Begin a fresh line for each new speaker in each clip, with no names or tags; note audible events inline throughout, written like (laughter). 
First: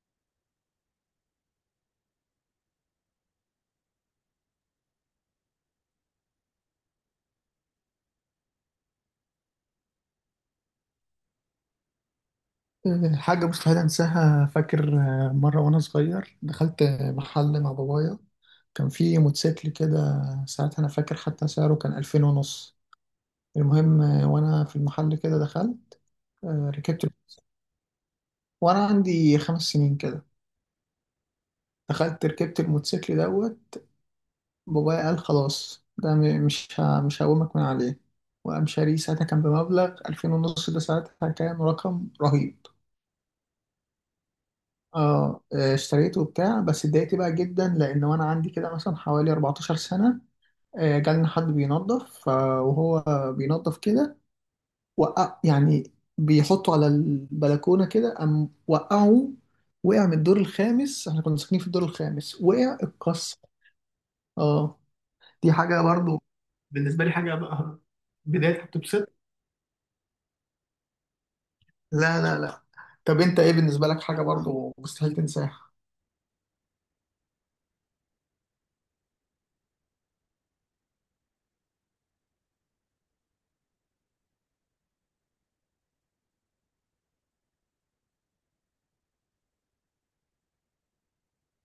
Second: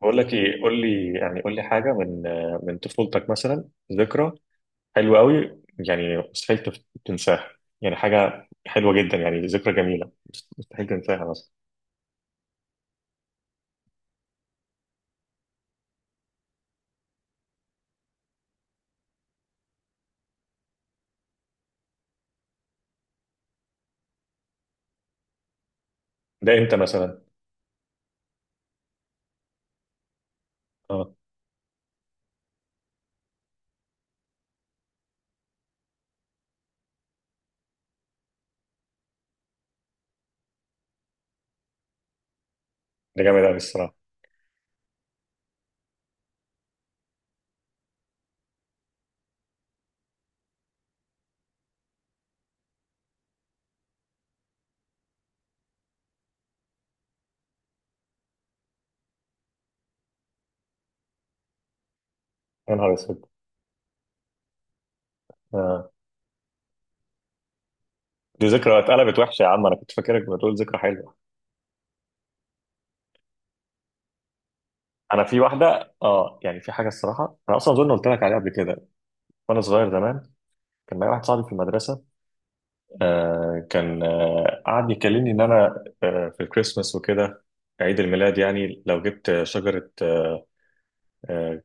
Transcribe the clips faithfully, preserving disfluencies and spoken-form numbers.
بقول لك ايه، قول لي يعني قول لي حاجه من من طفولتك مثلا، ذكرى حلوه قوي، يعني مستحيل تف- تنساها، يعني حاجه حلوه جدا يعني ذكرى جميله، مست- مستحيل تنساها مثلا.
حاجة مستحيل أنساها، فاكر، آه، مرة وأنا صغير دخلت محل مع بابايا. كان في موتوسيكل كده. ساعتها أنا فاكر حتى سعره كان ألفين ونص. المهم، آه، وأنا في المحل كده دخلت،
ده
آه،
امتى
ركبت
مثلا؟
وأنا عندي خمس سنين كده.
اه.
دخلت ركبت الموتوسيكل دوت. بابايا قال خلاص، ده م- مش ه- مش هقومك من عليه. وقام شاريه. ساعتها كان بمبلغ ألفين ونص، ده ساعتها كان رقم رهيب.
ده جامد قوي الصراحه.
اه، آه، اشتريته وبتاع. بس اتضايقت بقى جدا، لان وانا عندي كده مثلا حوالي أربعتاشر سنه، آه، جالنا حد بينظف، آه، وهو بينظف كده وقع يعني. بيحطه على البلكونه كده، قام وقعه. وقع من الدور الخامس، احنا كنا ساكنين في الدور الخامس،
يا
وقع
نهار اسود.
اتكسر. اه، دي حاجه
آه.
برضو بالنسبه لي حاجه بقى (laughs)
دي
بدايه
ذكرى
بتبسط.
اتقلبت وحشه يا عم، انا كنت فاكرك بتقول ذكرى حلوه.
لا لا لا. طب انت ايه بالنسبه لك حاجه برضو مستحيل
انا في
تنساها؟
واحده، اه يعني في حاجه الصراحه، انا اصلا اظن قلت لك عليها قبل كده. وانا صغير زمان كان معايا واحد صاحبي في المدرسه، آه كان آه قعد يكلمني ان انا آه في الكريسماس وكده، عيد الميلاد يعني لو جبت شجرة آه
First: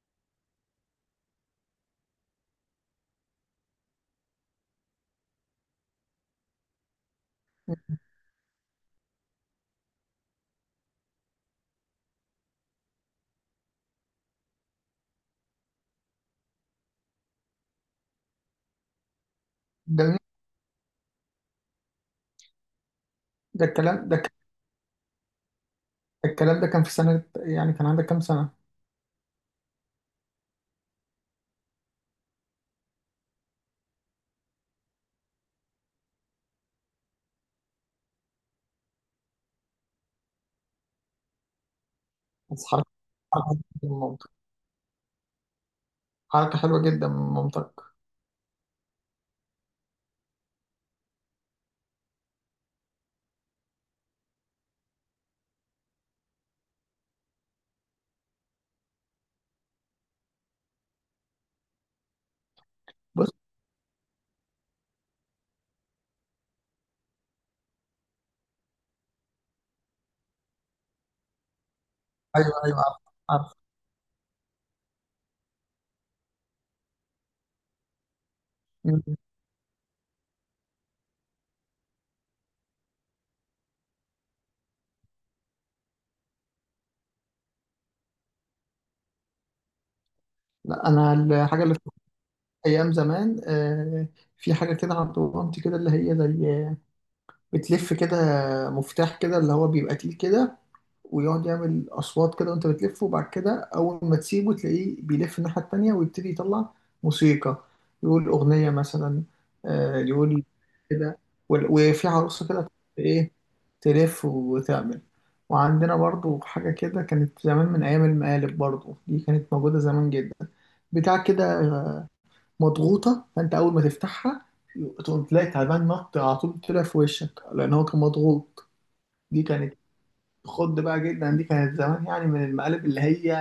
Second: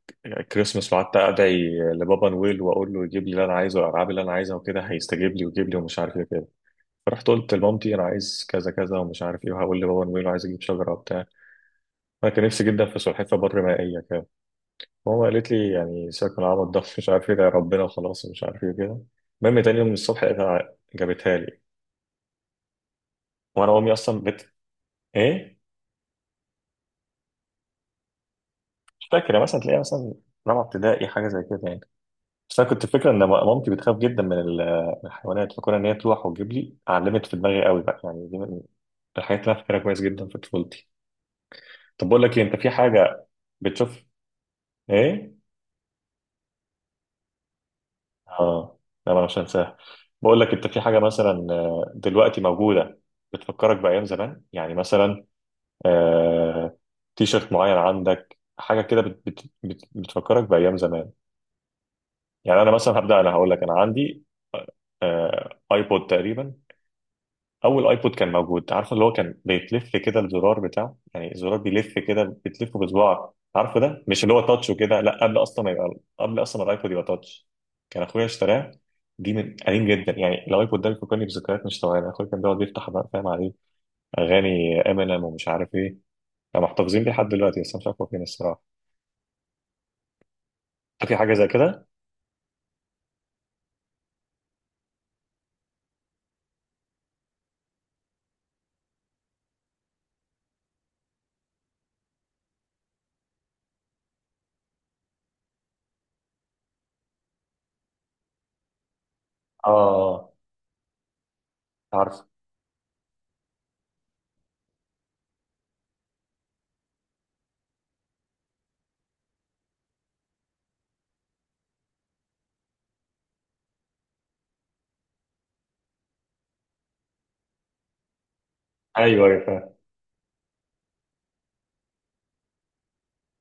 كريسماس، وقعدت ادعي لبابا نويل واقول له يجيب لي اللي انا عايزه والالعاب اللي انا عايزها وكده هيستجيب لي ويجيب لي ومش عارف ايه كده. فرحت قلت لمامتي انا عايز كذا كذا ومش عارف ايه وهقول لبابا نويل وعايز اجيب شجرة وبتاع. انا كان نفسي جدا في سلحفاة بر مائية كده. ماما قالت لي يعني سيبك من العبط ده مش عارف ايه ده ربنا وخلاص ومش عارف ايه كده. المهم تاني يوم
ده
الصبح لقيتها جابتها لي.
ده
وانا امي
الكلام
اصلا
ده
بت ايه،
الكلام ده كان في سنة، يعني كان عندك كام سنة؟
مش فاكر يعني، مثلا تلاقيها مثلا رابعه ابتدائي حاجه زي كده يعني. بس انا كنت فاكره ان مامتي بتخاف جدا من ال- من الحيوانات، فكون ان هي تروح وتجيب لي علمت في دماغي قوي بقى، يعني دي من الحاجات اللي انا فاكرها كويس جدا في طفولتي. طب بقول لك إيه، انت
بس
في
حركة
حاجه
حركة
بتشوف؟
ممتع.
ايه؟
حركة حلوة جدا من مامتك.
اه. لا انا مش هنساها. بقول لك انت في حاجه مثلا آه، دلوقتي موجوده بتفكرك بايام زمان، يعني مثلا آه، تيشرت معين، عندك حاجه كده بت بت بت بتفكرك بايام زمان. يعني انا مثلا هبدا،
بص.
انا هقول لك انا عندي آه، ايبود تقريبا، اول ايبود كان موجود، عارفه اللي هو كان بيتلف كده الزرار بتاعه، يعني الزرار بيلف كده
أيوه أيوه،
بتلفه
عارف
بصباعك.
عارف.
عارفه ده مش اللي هو تاتش وكده، لا قبل اصلا ما يبقى، قبل اصلا ما الايبود يبقى تاتش، كان اخويا اشتراه.
مم.
دي من قديم جدا يعني، الايبود ده بيفكرني بذكريات مش طبيعيه، اخويا كان بيقعد يفتح بقى فاهم عليه اغاني امينيم ومش عارف ايه. كانوا محتفظين بيه لحد دلوقتي بس أنا مش عارف هو فين الصراحه.
لا أنا
فاكر حاجه زي
الحاجة اللي
كده.
فاكرها أيام زمان، آه، في حاجة كده عند مامتي كده اللي هي زي بتلف كده. مفتاح كده اللي هو بيبقى تقيل كده، ويقعد يعمل اصوات كده وانت بتلف، وبعد كده اول ما تسيبه تلاقيه بيلف الناحيه التانيه، ويبتدي يطلع موسيقى، يقول اغنيه مثلا. آه،
اه،
يقول كده. وال- وفي
عارف.
عروسه كده، ايه، تلف وتعمل. وعندنا برضو حاجه كده كانت زمان، من ايام المقالب، برضو دي كانت موجوده زمان جدا. بتاع كده مضغوطه، فانت اول ما تفتحها تقوم تلاقي تعبان نط على طول طلع في وشك، لان هو كان مضغوط.
ايوه ايوه
دي
فاهم.
كانت خد بقى جدا، دي كانت زمان يعني من المقالب اللي هي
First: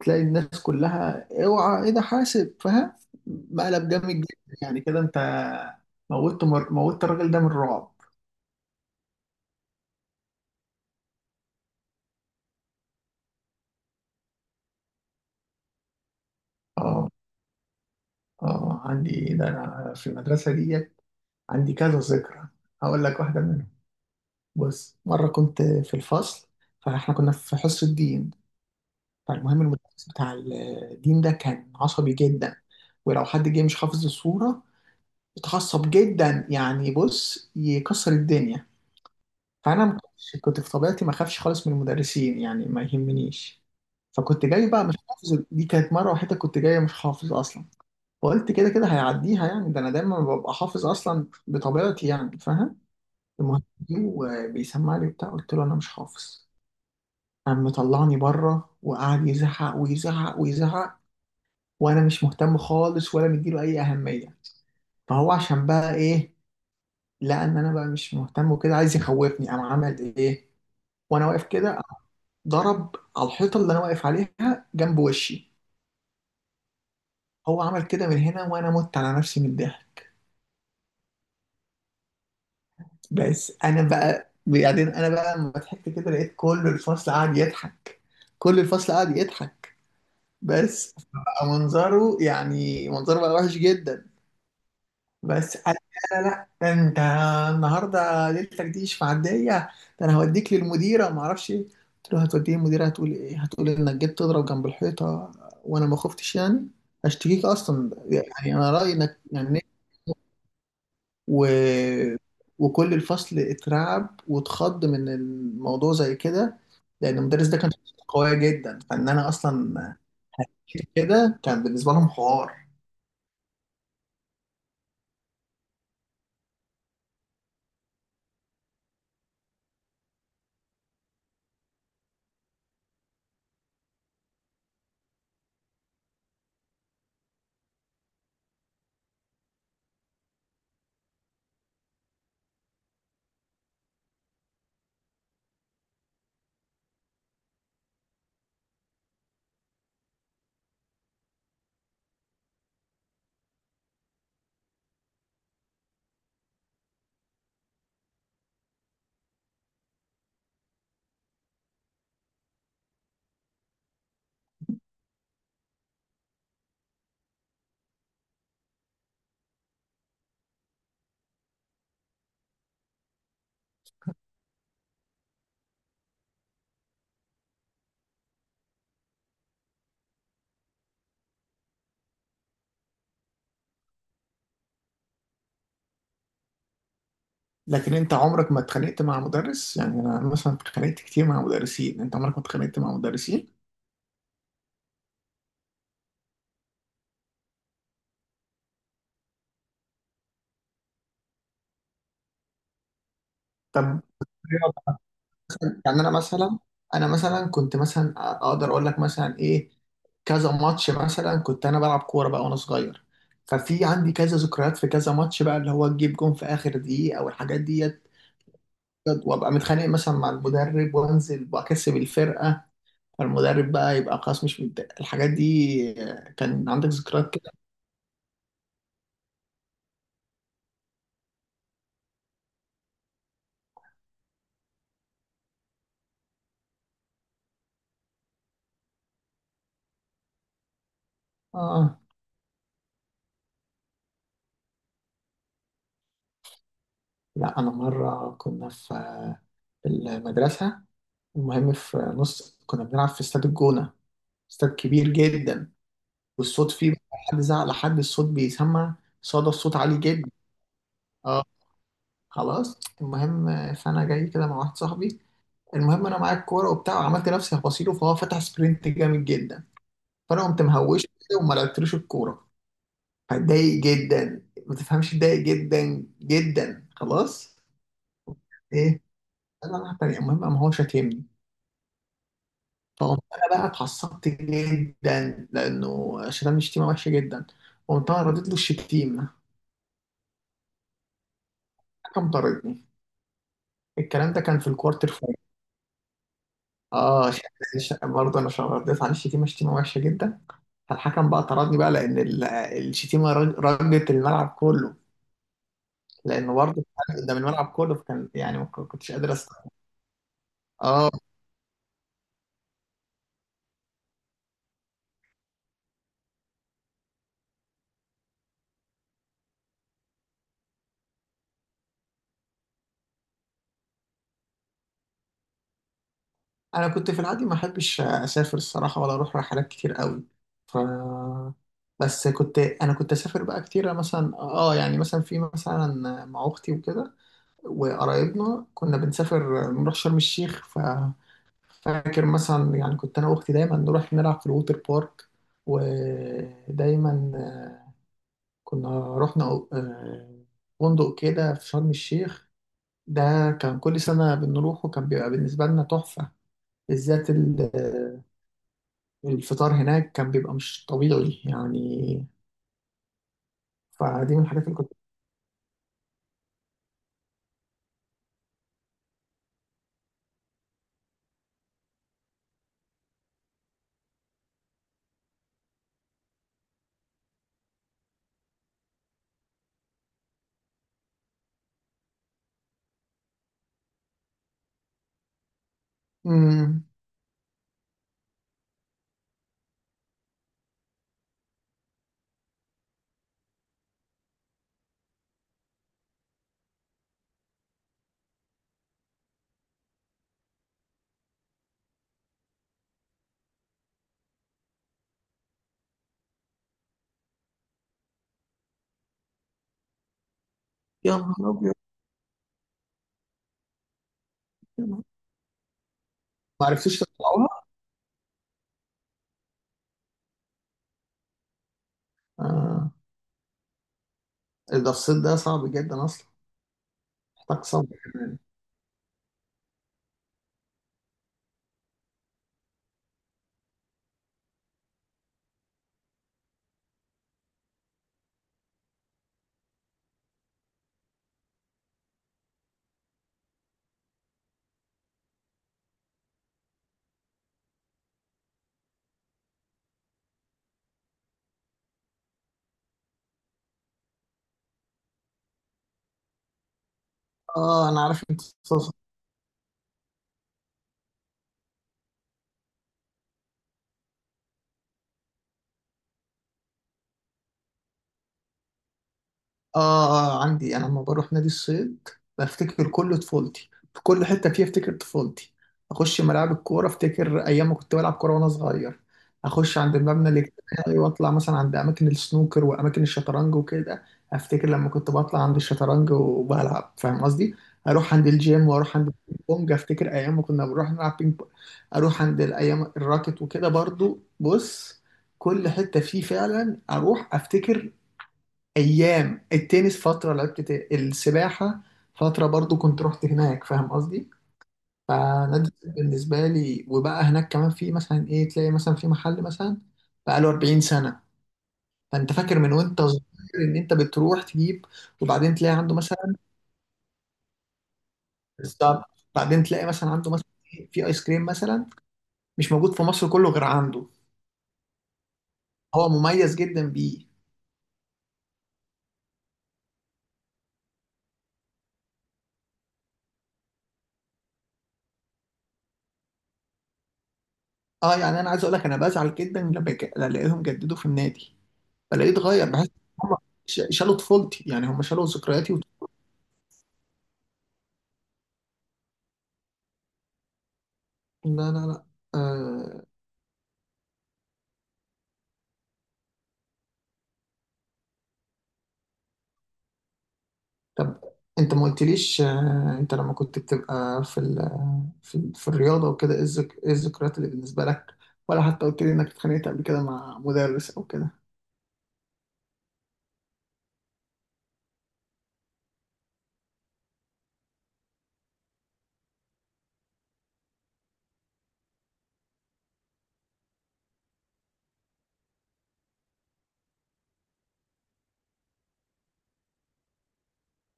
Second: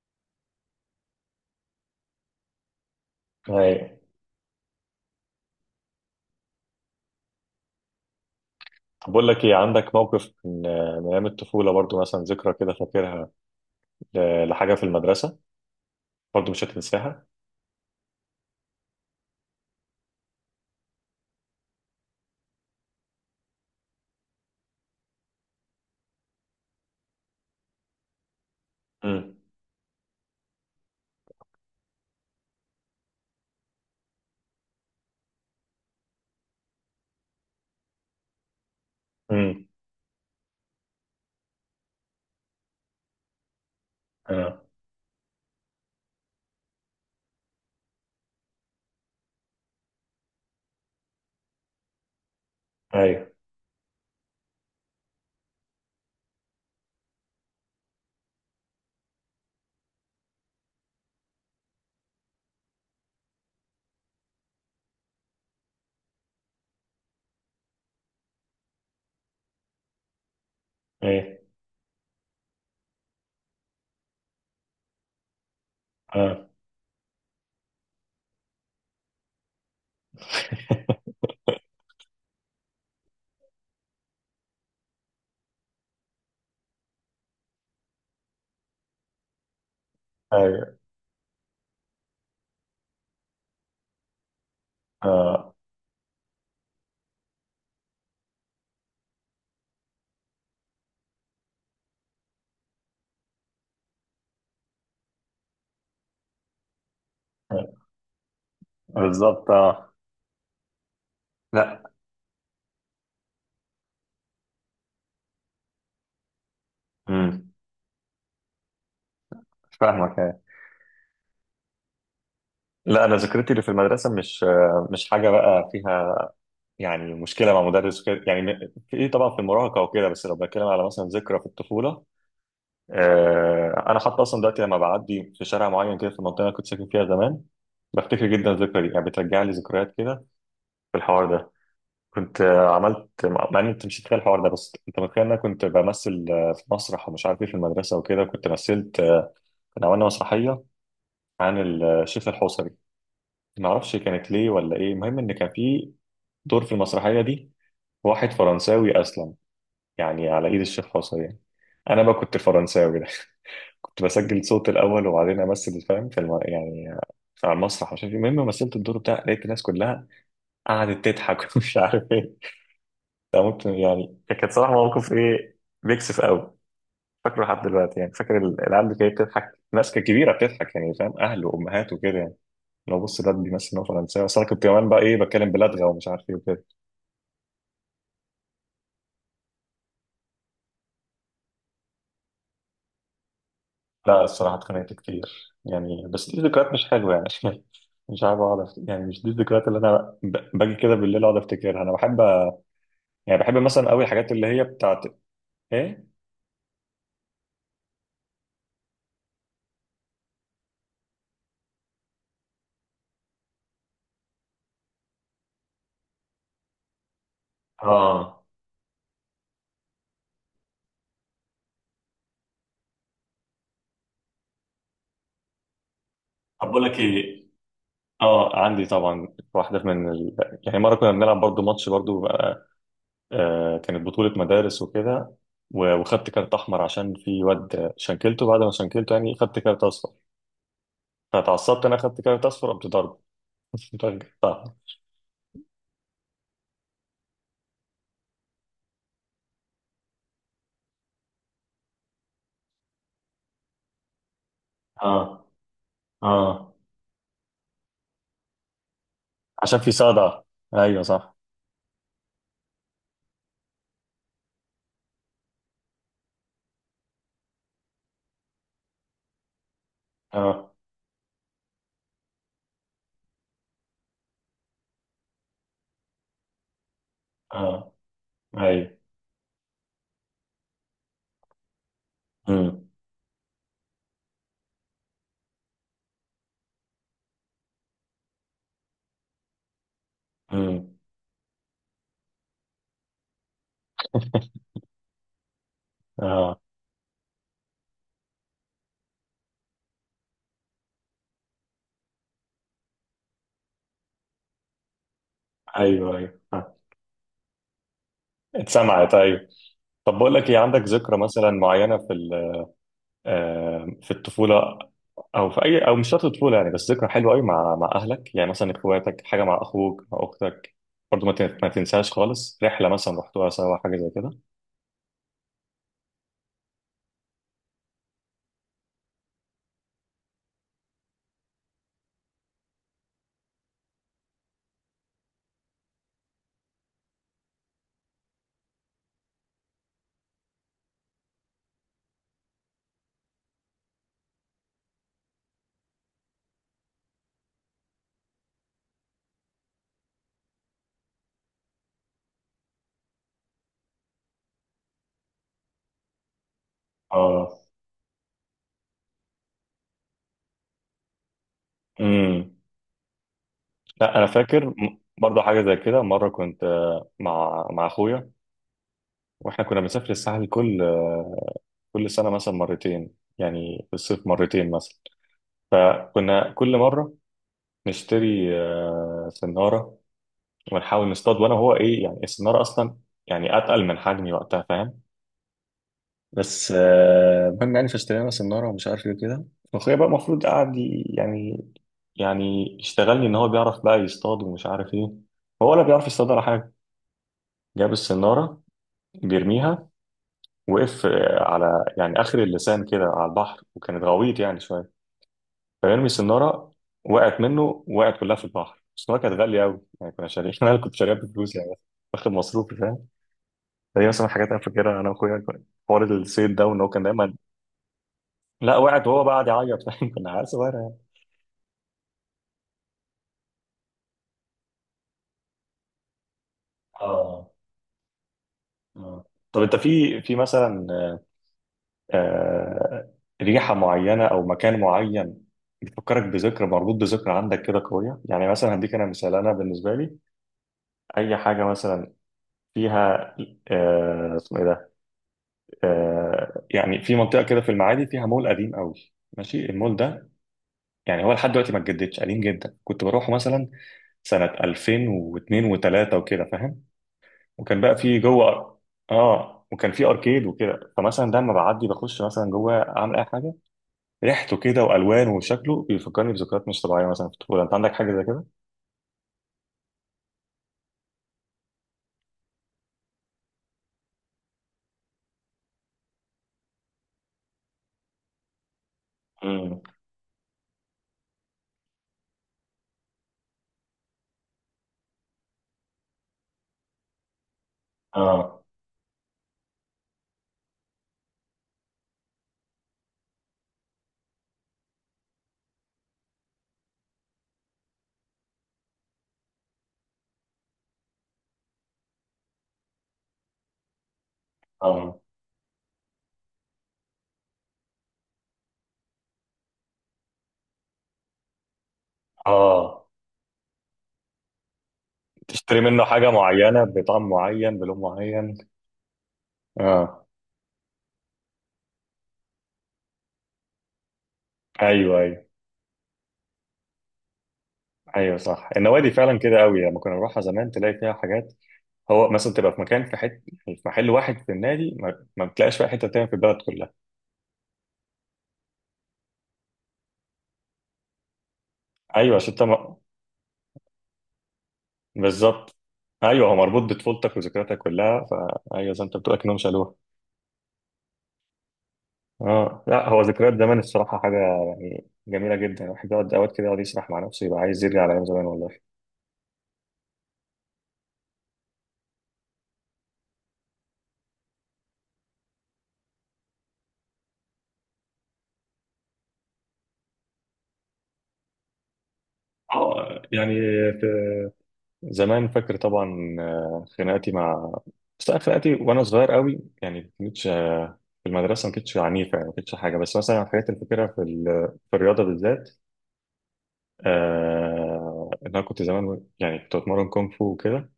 تلاقي الناس كلها اوعى ايه ده حاسب، فاهم؟ مقلب
أيوة.
جامد جدا يعني. كده انت موتت مر... موتت الراجل ده من الرعب.
بقول لك ايه، عندك موقف من من ايام الطفوله برضو، مثلا ذكرى كده فاكرها ل- لحاجه في المدرسه برضو مش
اه،
هتنساها؟
اه، عندي، ده انا في المدرسه دي عندي كذا ذكرى. هقول لك واحده منهم. بص، مره كنت في الفصل، فاحنا كنا في حصه الدين.
امم.
فالمهم المدرس بتاع الدين ده كان عصبي جدا، ولو حد جه مش حافظ الصوره متعصب جدا يعني، بص، يكسر الدنيا.
امم.
فانا ما كنتش- كنت في طبيعتي ما اخافش خالص من المدرسين، يعني ما يهمنيش. فكنت
اه.
جاي بقى مش حافظ، دي كانت مره وحيده كنت جاي مش حافظ اصلا. فقلت كده كده هيعديها، يعني ده انا دايما ببقى حافظ اصلا بطبيعتي، يعني فاهم.
ايوه
المهم، بيسمع لي بتاع قلت له انا مش حافظ. قام مطلعني بره وقعد يزعق ويزعق ويزعق، وانا مش مهتم خالص ولا مديله اي اهميه. فهو عشان بقى ايه، لان انا بقى مش مهتم وكده عايز يخوفني، قام عمل ايه، وانا
ايوه.
واقف كده قام ضرب على الحيطه اللي انا واقف عليها جنب وشي.
اه.
هو عمل كده من هنا، وانا مت على نفسي من الضحك. بس انا بقى بعدين انا بقى لما ضحكت كده، لقيت كل الفصل قاعد يضحك، كل الفصل قاعد يضحك.
ايوه.
بس بقى منظره يعني منظره بقى وحش جدا.
اه.
بس قال، لا لا لا، ده انت النهارده ليلتك دي مش معديه، ده انا هوديك للمديره ما اعرفش ايه. قلت له، هتوديه المديره، هتقول ايه؟ هتقول انك جيت تضرب جنب الحيطه؟ وانا ما خفتش يعني، هشتكيك
آه.
اصلا يعني، انا رايي انك
بالظبط.
يعني
اه.
و...
لا.
وكل الفصل اترعب واتخض من الموضوع زي كده، لان المدرس
امم.
ده كان شخصيته قويه جدا. فان انا
مش
اصلا
فاهمك، ايوه.
كده كان بالنسبه لهم حوار.
لا انا ذكرتي اللي في المدرسه مش آه، مش حاجه بقى فيها يعني مشكله مع مدرس وكده، يعني في ايه طبعا في المراهقه وكده، بس لو بتكلم على مثلا ذكرى في الطفوله، آه، انا حتى اصلا دلوقتي لما بعدي في شارع معين كده في المنطقه اللي أنا كنت ساكن فيها زمان بفتكر جدا الذكرى دي، يعني بترجع لي ذكريات كده في الحوار ده. كنت آه، عملت مع مع ان انت مش هتخيل الحوار ده، بس انت متخيل ان انا كنت بمثل آه، في مسرح ومش عارف ايه في المدرسه وكده، كنت مثلت آه، كنا عملنا مسرحيه عن الشيخ الحوصري. ما اعرفش كانت ليه ولا ايه، المهم ان كان في دور في المسرحيه دي واحد فرنساوي اسلم يعني على ايد الشيخ الحوصري يعني. انا بقى كنت الفرنساوي ده. (laughs) كنت بسجل صوت الاول وبعدين امثل فاهم في الم... يعني على المسرح مش عارف ايه، المهم مثلت الدور بتاع لقيت الناس كلها قعدت تضحك (laughs) ومش عارف ايه. ده ممكن يعني كانت صراحة موقف ايه، بيكسف قوي، فاكره لحد دلوقتي، يعني فاكر ال- العيال اللي كانت بتضحك، ناس كانت كبيرة بتضحك يعني فاهم، أهل وأمهات وكده يعني، لو بص ده بيمثل إن هو فرنساوي أصل أنا كنت كمان بقى إيه بتكلم بلدغة ومش عارف إيه وكده.
لكن انت عمرك ما اتخانقت مع مدرس؟ يعني انا مثلا اتخانقت كتير مع مدرسين. انت عمرك ما اتخانقت مع مدرسين؟
لا الصراحة اتخانقت كتير يعني بس دي ذكريات مش حلوة يعني. (laughs) مش عارف أقعد أفت- يعني مش دي الذكريات اللي أنا ب- باجي كده بالليل أقعد أفتكرها. أنا بحب يعني بحب مثلا
طب
قوي الحاجات اللي هي بتاعت
يعني
إيه؟
انا مثلا انا مثلا كنت مثلا اقدر اقول لك مثلا ايه، كذا ماتش مثلا كنت انا بلعب كوره بقى وانا صغير. ففي عندي كذا ذكريات في كذا ماتش بقى، اللي هو تجيب جون في اخر دقيقه او الحاجات ديت،
اه.
وابقى متخانق مثلا مع المدرب وانزل واكسب الفرقه. فالمدرب بقى يبقى خلاص مش متضايق. الحاجات دي، آه،
طب
كان
بقول
عندك
لك
ذكريات
ايه.
كده؟
اه عندي طبعا واحده من ال... يعني مره كنا بنلعب برضو ماتش برضو بقى، آه كانت بطوله مدارس وكده، و- وخدت كارت احمر عشان في واد شنكلته، بعد ما شنكلته يعني خدت كارت اصفر، فتعصبت انا
اه،
خدت كارت اصفر قمت ضربه. (laughs) ضربة صح.
لا، أنا مرة كنا في في المدرسة، المهم في نص كنا بنلعب في استاد الجونة، استاد كبير
اه.
جدا. والصوت
اه.
فيه بقى، حد زعق لحد الصوت بيسمع، صدى الصوت
عشان في
عالي جدا.
صدع. ايوه صح.
اه خلاص المهم. فأنا جاي كده مع واحد صاحبي، المهم أنا معايا الكورة وبتاع، وعملت نفسي هبصيله فهو فتح سبرنت جامد جدا. فأنا قمت
اه.
مهوش كده وما لعبتلوش الكورة. فاتضايق جدا، ما تفهمش، اتضايق جدا جدا خلاص.
اه. ايوه.
ايه. انا راح تاني، المهم قام هو شتمني.
امم.
فقمت انا بقى اتعصبت جدا، لانه شتمني شتيمه وحشه جدا. قمت انا رديت له الشتيمه،
امم.
كم طردني. الكلام ده كان في
(laughs)
الكوارتر فاينل.
اه.
اه، ش- ش- برضه انا ش- رديت عليه الشتيمه شتيمه وحشه جدا. فالحكم بقى طردني بقى، لان ال- الشتيمه رج- رجت الملعب كله.
ايوه ايوه.
لانه
آه.
برضه قدام الملعب كله، فكان يعني ما كنتش
اتسمعت
قادر
ايوه.
استوعب.
طب بقول لك ايه عندك
اه،
ذكرى مثلا معينه في آم، في الطفولة، أو في أي، أو مش شرط الطفولة يعني بس ذكرى حلوة أوي مع مع أهلك يعني، مثلا إخواتك حاجة مع أخوك مع أختك برضه ما تن- ما تنساش خالص، رحلة مثلا رحتوها سوا حاجة زي كده.
انا كنت في العادي ما احبش اسافر الصراحه، ولا اروح رحلات كتير قوي. ف بس كنت، انا كنت اسافر بقى كتير مثلا. اه يعني مثلا في مثلا مع اختي وكده، وقرايبنا كنا بنسافر نروح شرم الشيخ. ف فاكر مثلا يعني كنت انا واختي دايما نروح نلعب في الووتر بارك. ودايما آه، كنا رحنا آه، فندق كده في شرم الشيخ، ده كان كل سنة بنروحه، كان بيبقى بالنسبة لنا تحفة. بالذات
اه.
الفطار هناك كان بيبقى مش طبيعي يعني.
امم. لا أنا
فدي من الحاجات
فاكر
اللي كنت.
م- برضه حاجة زي كده، مرة كنت آه، مع مع أخويا، وإحنا كنا بنسافر الساحل كل آه، كل سنة مثلا مرتين يعني، في الصيف مرتين مثلا، فكنا كل مرة نشتري آه، سنارة ونحاول نصطاد، وانا هو ايه يعني السناره اصلا يعني اتقل من حجمي وقتها فاهم، بس
مم.
آه، المهم يعني فاشترينا سناره ومش عارف ايه كده، واخويا بقى المفروض قاعد ي- يعني، يعني يشتغلني ان هو بيعرف بقى يصطاد ومش عارف ايه، هو ولا بيعرف يصطاد ولا حاجه. جاب السناره بيرميها، وقف آه، على يعني اخر اللسان كده على البحر، وكانت غويط يعني شويه، فيرمي السناره وقعت منه، وقعت كلها في البحر. السناره كانت غاليه قوي يعني كنا شاريين (laughs) انا كنت
يا
شاريها
نهار
بفلوس
أبيض.
يعني، واخد مصروفي فاهم. هي مثلا الحاجات انا
يا
فاكرها
نهار-
انا واخويا حوار الصيد ده
ما
وان هو
عرفتوش
كان دايما.
تطلعوها؟
لا وقعت وهو بقى قاعد يعيط فاهم. (laughs) كنا عيال صغيره يعني.
آه. ده الصيد ده صعب جدا أصلا،
اه.
محتاج صبر كمان.
اه. طب انت في في مثلا آه، آه، ريحه معينه او مكان معين بيفكرك بذكرى، مربوط بذكرى عندك كده قويه يعني، مثلا هديك انا مثال، انا بالنسبه لي اي حاجه مثلا فيها آه، اسمه ايه ده آه، يعني في منطقه كده في المعادي فيها مول قديم قوي، ماشي المول ده، يعني هو لحد دلوقتي ما اتجددش، قديم جدا، كنت بروحه مثلا سنة ألفين و اثنين و3 وكده فاهم، وكان
اه،
بقى
انا
فيه
عارف انت.
جوه، اه وكان فيه اركيد وكده، فمثلا ده لما بعدي بخش مثلا جوه اعمل اي حاجه، ريحته كده والوانه وشكله بيفكرني بذكريات مش طبيعيه مثلا في الطفوله، انت عندك حاجه زي كده؟
آه. آه، عندي. أنا لما بروح نادي الصيد بفتكر كل طفولتي. في كل حتة فيها أفتكر طفولتي. أخش ملاعب الكورة أفتكر أيام ما كنت بلعب كورة وأنا صغير. أخش
امم.
عند المبنى الاجتماعي وأطلع مثلا عند أماكن السنوكر وأماكن الشطرنج وكده، أفتكر لما كنت بطلع عند الشطرنج وبلعب، فاهم قصدي؟ أروح عند
اه.
الجيم وأروح عند البينج بونج، أفتكر أيام ما كنا بنروح نلعب بينج بونج. أروح عند الأيام الراكت وكده برضو. بص، كل حتة فيه فعلا أروح أفتكر. ايام التنس، فتره لعبت ت- السباحه فتره برضو كنت رحت هناك، فاهم قصدي.
اه.
فنادي الصيد بالنسبه لي. وبقى هناك كمان في مثلا ايه، تلاقي مثلا في محل مثلا بقى له أربعين سنه، فانت فاكر من وانت
اه.
صغير ان انت بتروح تجيب، وبعدين تلاقي
تشتري
عنده
منه حاجه
مثلا.
معينه بطعم معين بلون معين.
بالظبط. بعدين تلاقي مثلا
اه.
عنده مثلا إيه، في ايس كريم مثلا مش موجود في مصر كله غير عنده،
ايوه ايوه.
هو مميز جدا بيه.
ايوه صح، النوادي فعلا كده قوي لما كنا نروحها زمان تلاقي فيها حاجات، هو مثلا تبقى في مكان في حته في محل واحد في النادي ما، ما بتلاقيش بقى حته تانية في البلد كلها.
اه، يعني انا عايز اقول لك، انا بزعل جدا لما ك- لما الاقيهم جددوا في النادي، بلاقيه
ايوه عشان انت
اتغير، بحس
م-
هم شالوا طفولتي يعني، هم شالوا ذكرياتي
بالظبط.
وط...
ايوه هو مربوط بطفولتك وذكرياتك كلها، فايوه زي ما انت بتقول اكنهم شالوها.
لا لا لا.
اه
آه...
لا هو ذكريات زمان الصراحه حاجه يعني جميله جدا، الواحد يقعد اوقات كده يقعد يسرح مع نفسه يبقى عايز يرجع لايام زمان والله.
طب انت ما قلتليش، آه... انت لما كنت بتبقى في ال... في, ال... في الرياضه وكده، ايه الذك... ايه الذكريات اللي بالنسبه لك، ولا حتى قلت لي انك اتخانقت قبل كده مع مدرس او كده.
اه يعني في زمان فاكر طبعا آه، خناقاتي مع، بس لا، خناقاتي وانا صغير قوي يعني ما كنتش، في المدرسه ما كنتش عنيفه يعني ما كنتش حاجه، بس مثلا الحاجات اللي فاكرها في ال- في الرياضه بالذات، آه إن أنا كنت زمان يعني كنت بتمرن كونغ فو وكده،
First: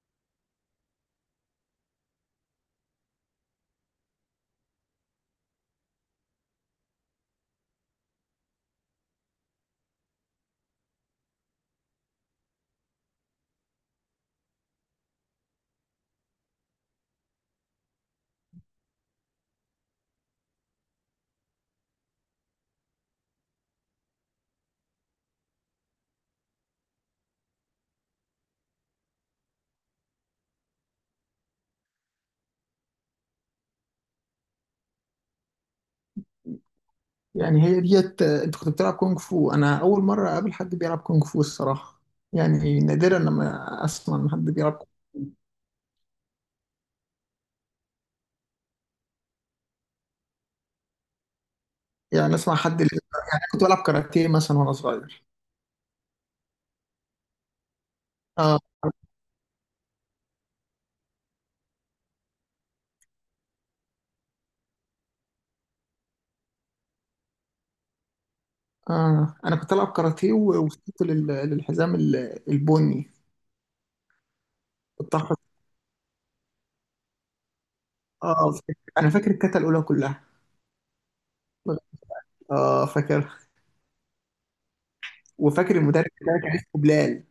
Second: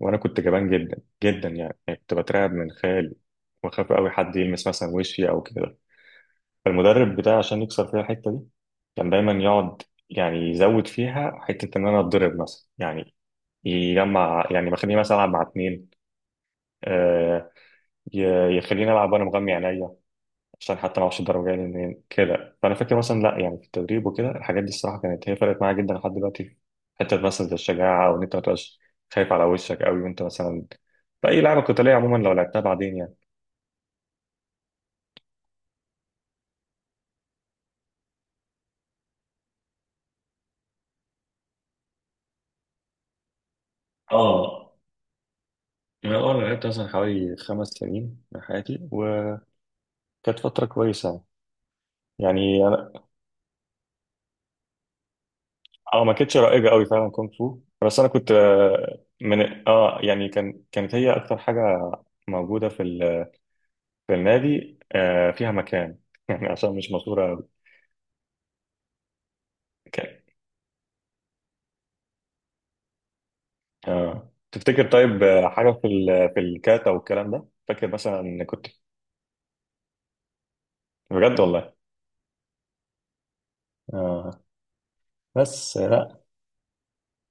وأنا كنت جبان جدا جدا يعني، يعني كنت بترعب من خيالي وأخاف أوي حد يلمس مثلا وشي أو كده. فالمدرب بتاعي عشان يكسر فيها الحتة دي كان دايما يقعد يعني يزود فيها حتة إن أنا أتضرب مثلا يعني، يجمع يعني بخليني مثلا ألعب مع اتنين، آه ي- يخليني ألعب وأنا مغمي عينيا عشان حتى ما اعرفش الدرجه يعني منين كده. فانا فاكر مثلا لا يعني في التدريب وكده الحاجات دي الصراحه كانت هي فرقت معايا جدا لحد دلوقتي في حته مثلا زي الشجاعه، او ان انت ما تبقاش خايف على وشك قوي وانت مثلا في اي لعبه قتاليه عموما لو لعبتها بعدين يعني.
يعني هي ديت، آه، انت كنت بتلعب كونغ فو؟ انا اول مره اقابل حد بيلعب كونغ فو الصراحه. يعني نادرا لما اسمع ان حد
اه
بيلعب.
انا اول ما لعبت مثلا حوالي خمس سنين من حياتي وكانت فتره كويسه.
يعني اسمع
يعني
حد اللي...
انا
يعني كنت بلعب كاراتيه مثلا وانا صغير.
اه ما كانتش رائجه قوي فعلا كونغ فو، بس انا كنت
اه،
آه، من اه يعني كان كانت هي اكتر حاجه موجوده في ال- في النادي آه، فيها مكان (laughs) يعني عشان مش مشهوره.
آه أنا كنت ألعب
ك-
كاراتيه و- ووصلت لل- للحزام ال- البني.
اه تفتكر طيب
الطاقة.
آه، حاجة في ال... في الكاتا والكلام ده فاكر مثلا إن
آه،
كنت،
فاكر. أنا فاكر الكتا الأولى كلها.
بجد والله.
آه، فاكر.
اه. بس
وفاكر
آه،
المدرب
لا.
بتاعي كان اسمه بلال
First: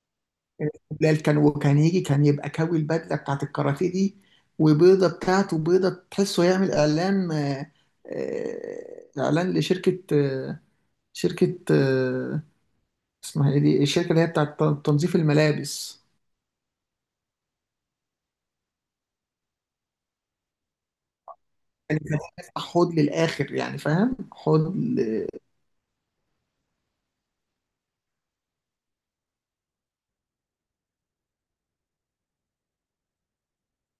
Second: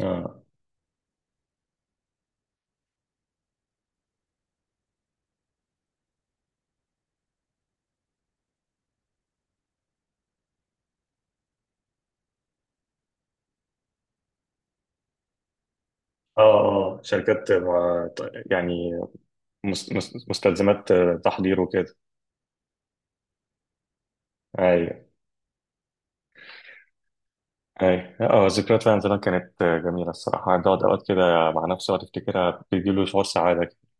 اه.
كان اسمه بلال كان وكان يجي كان يبقى كوي البدلة بتاعت الكاراتيه دي، وبيضة بتاعته بيضة تحسه يعمل إعلان، آه، آه، إعلان لشركة، آه، شركة آه، اسمها إيه دي الشركة اللي هي بتاعت تنظيف الملابس.
اه آه، شركات مع- يعني مس- مس- مستلزمات آه، تحضير وكده.
يعني كان يفتح حوض للآخر، يعني فاهم، حوض.
ايوه. ايوه. اه ذكريات فعلا زمان كانت آه، جميلة الصراحة، بتقعد اوقات كده مع نفسي وتفتكرها بتديله شعور سعادة كده.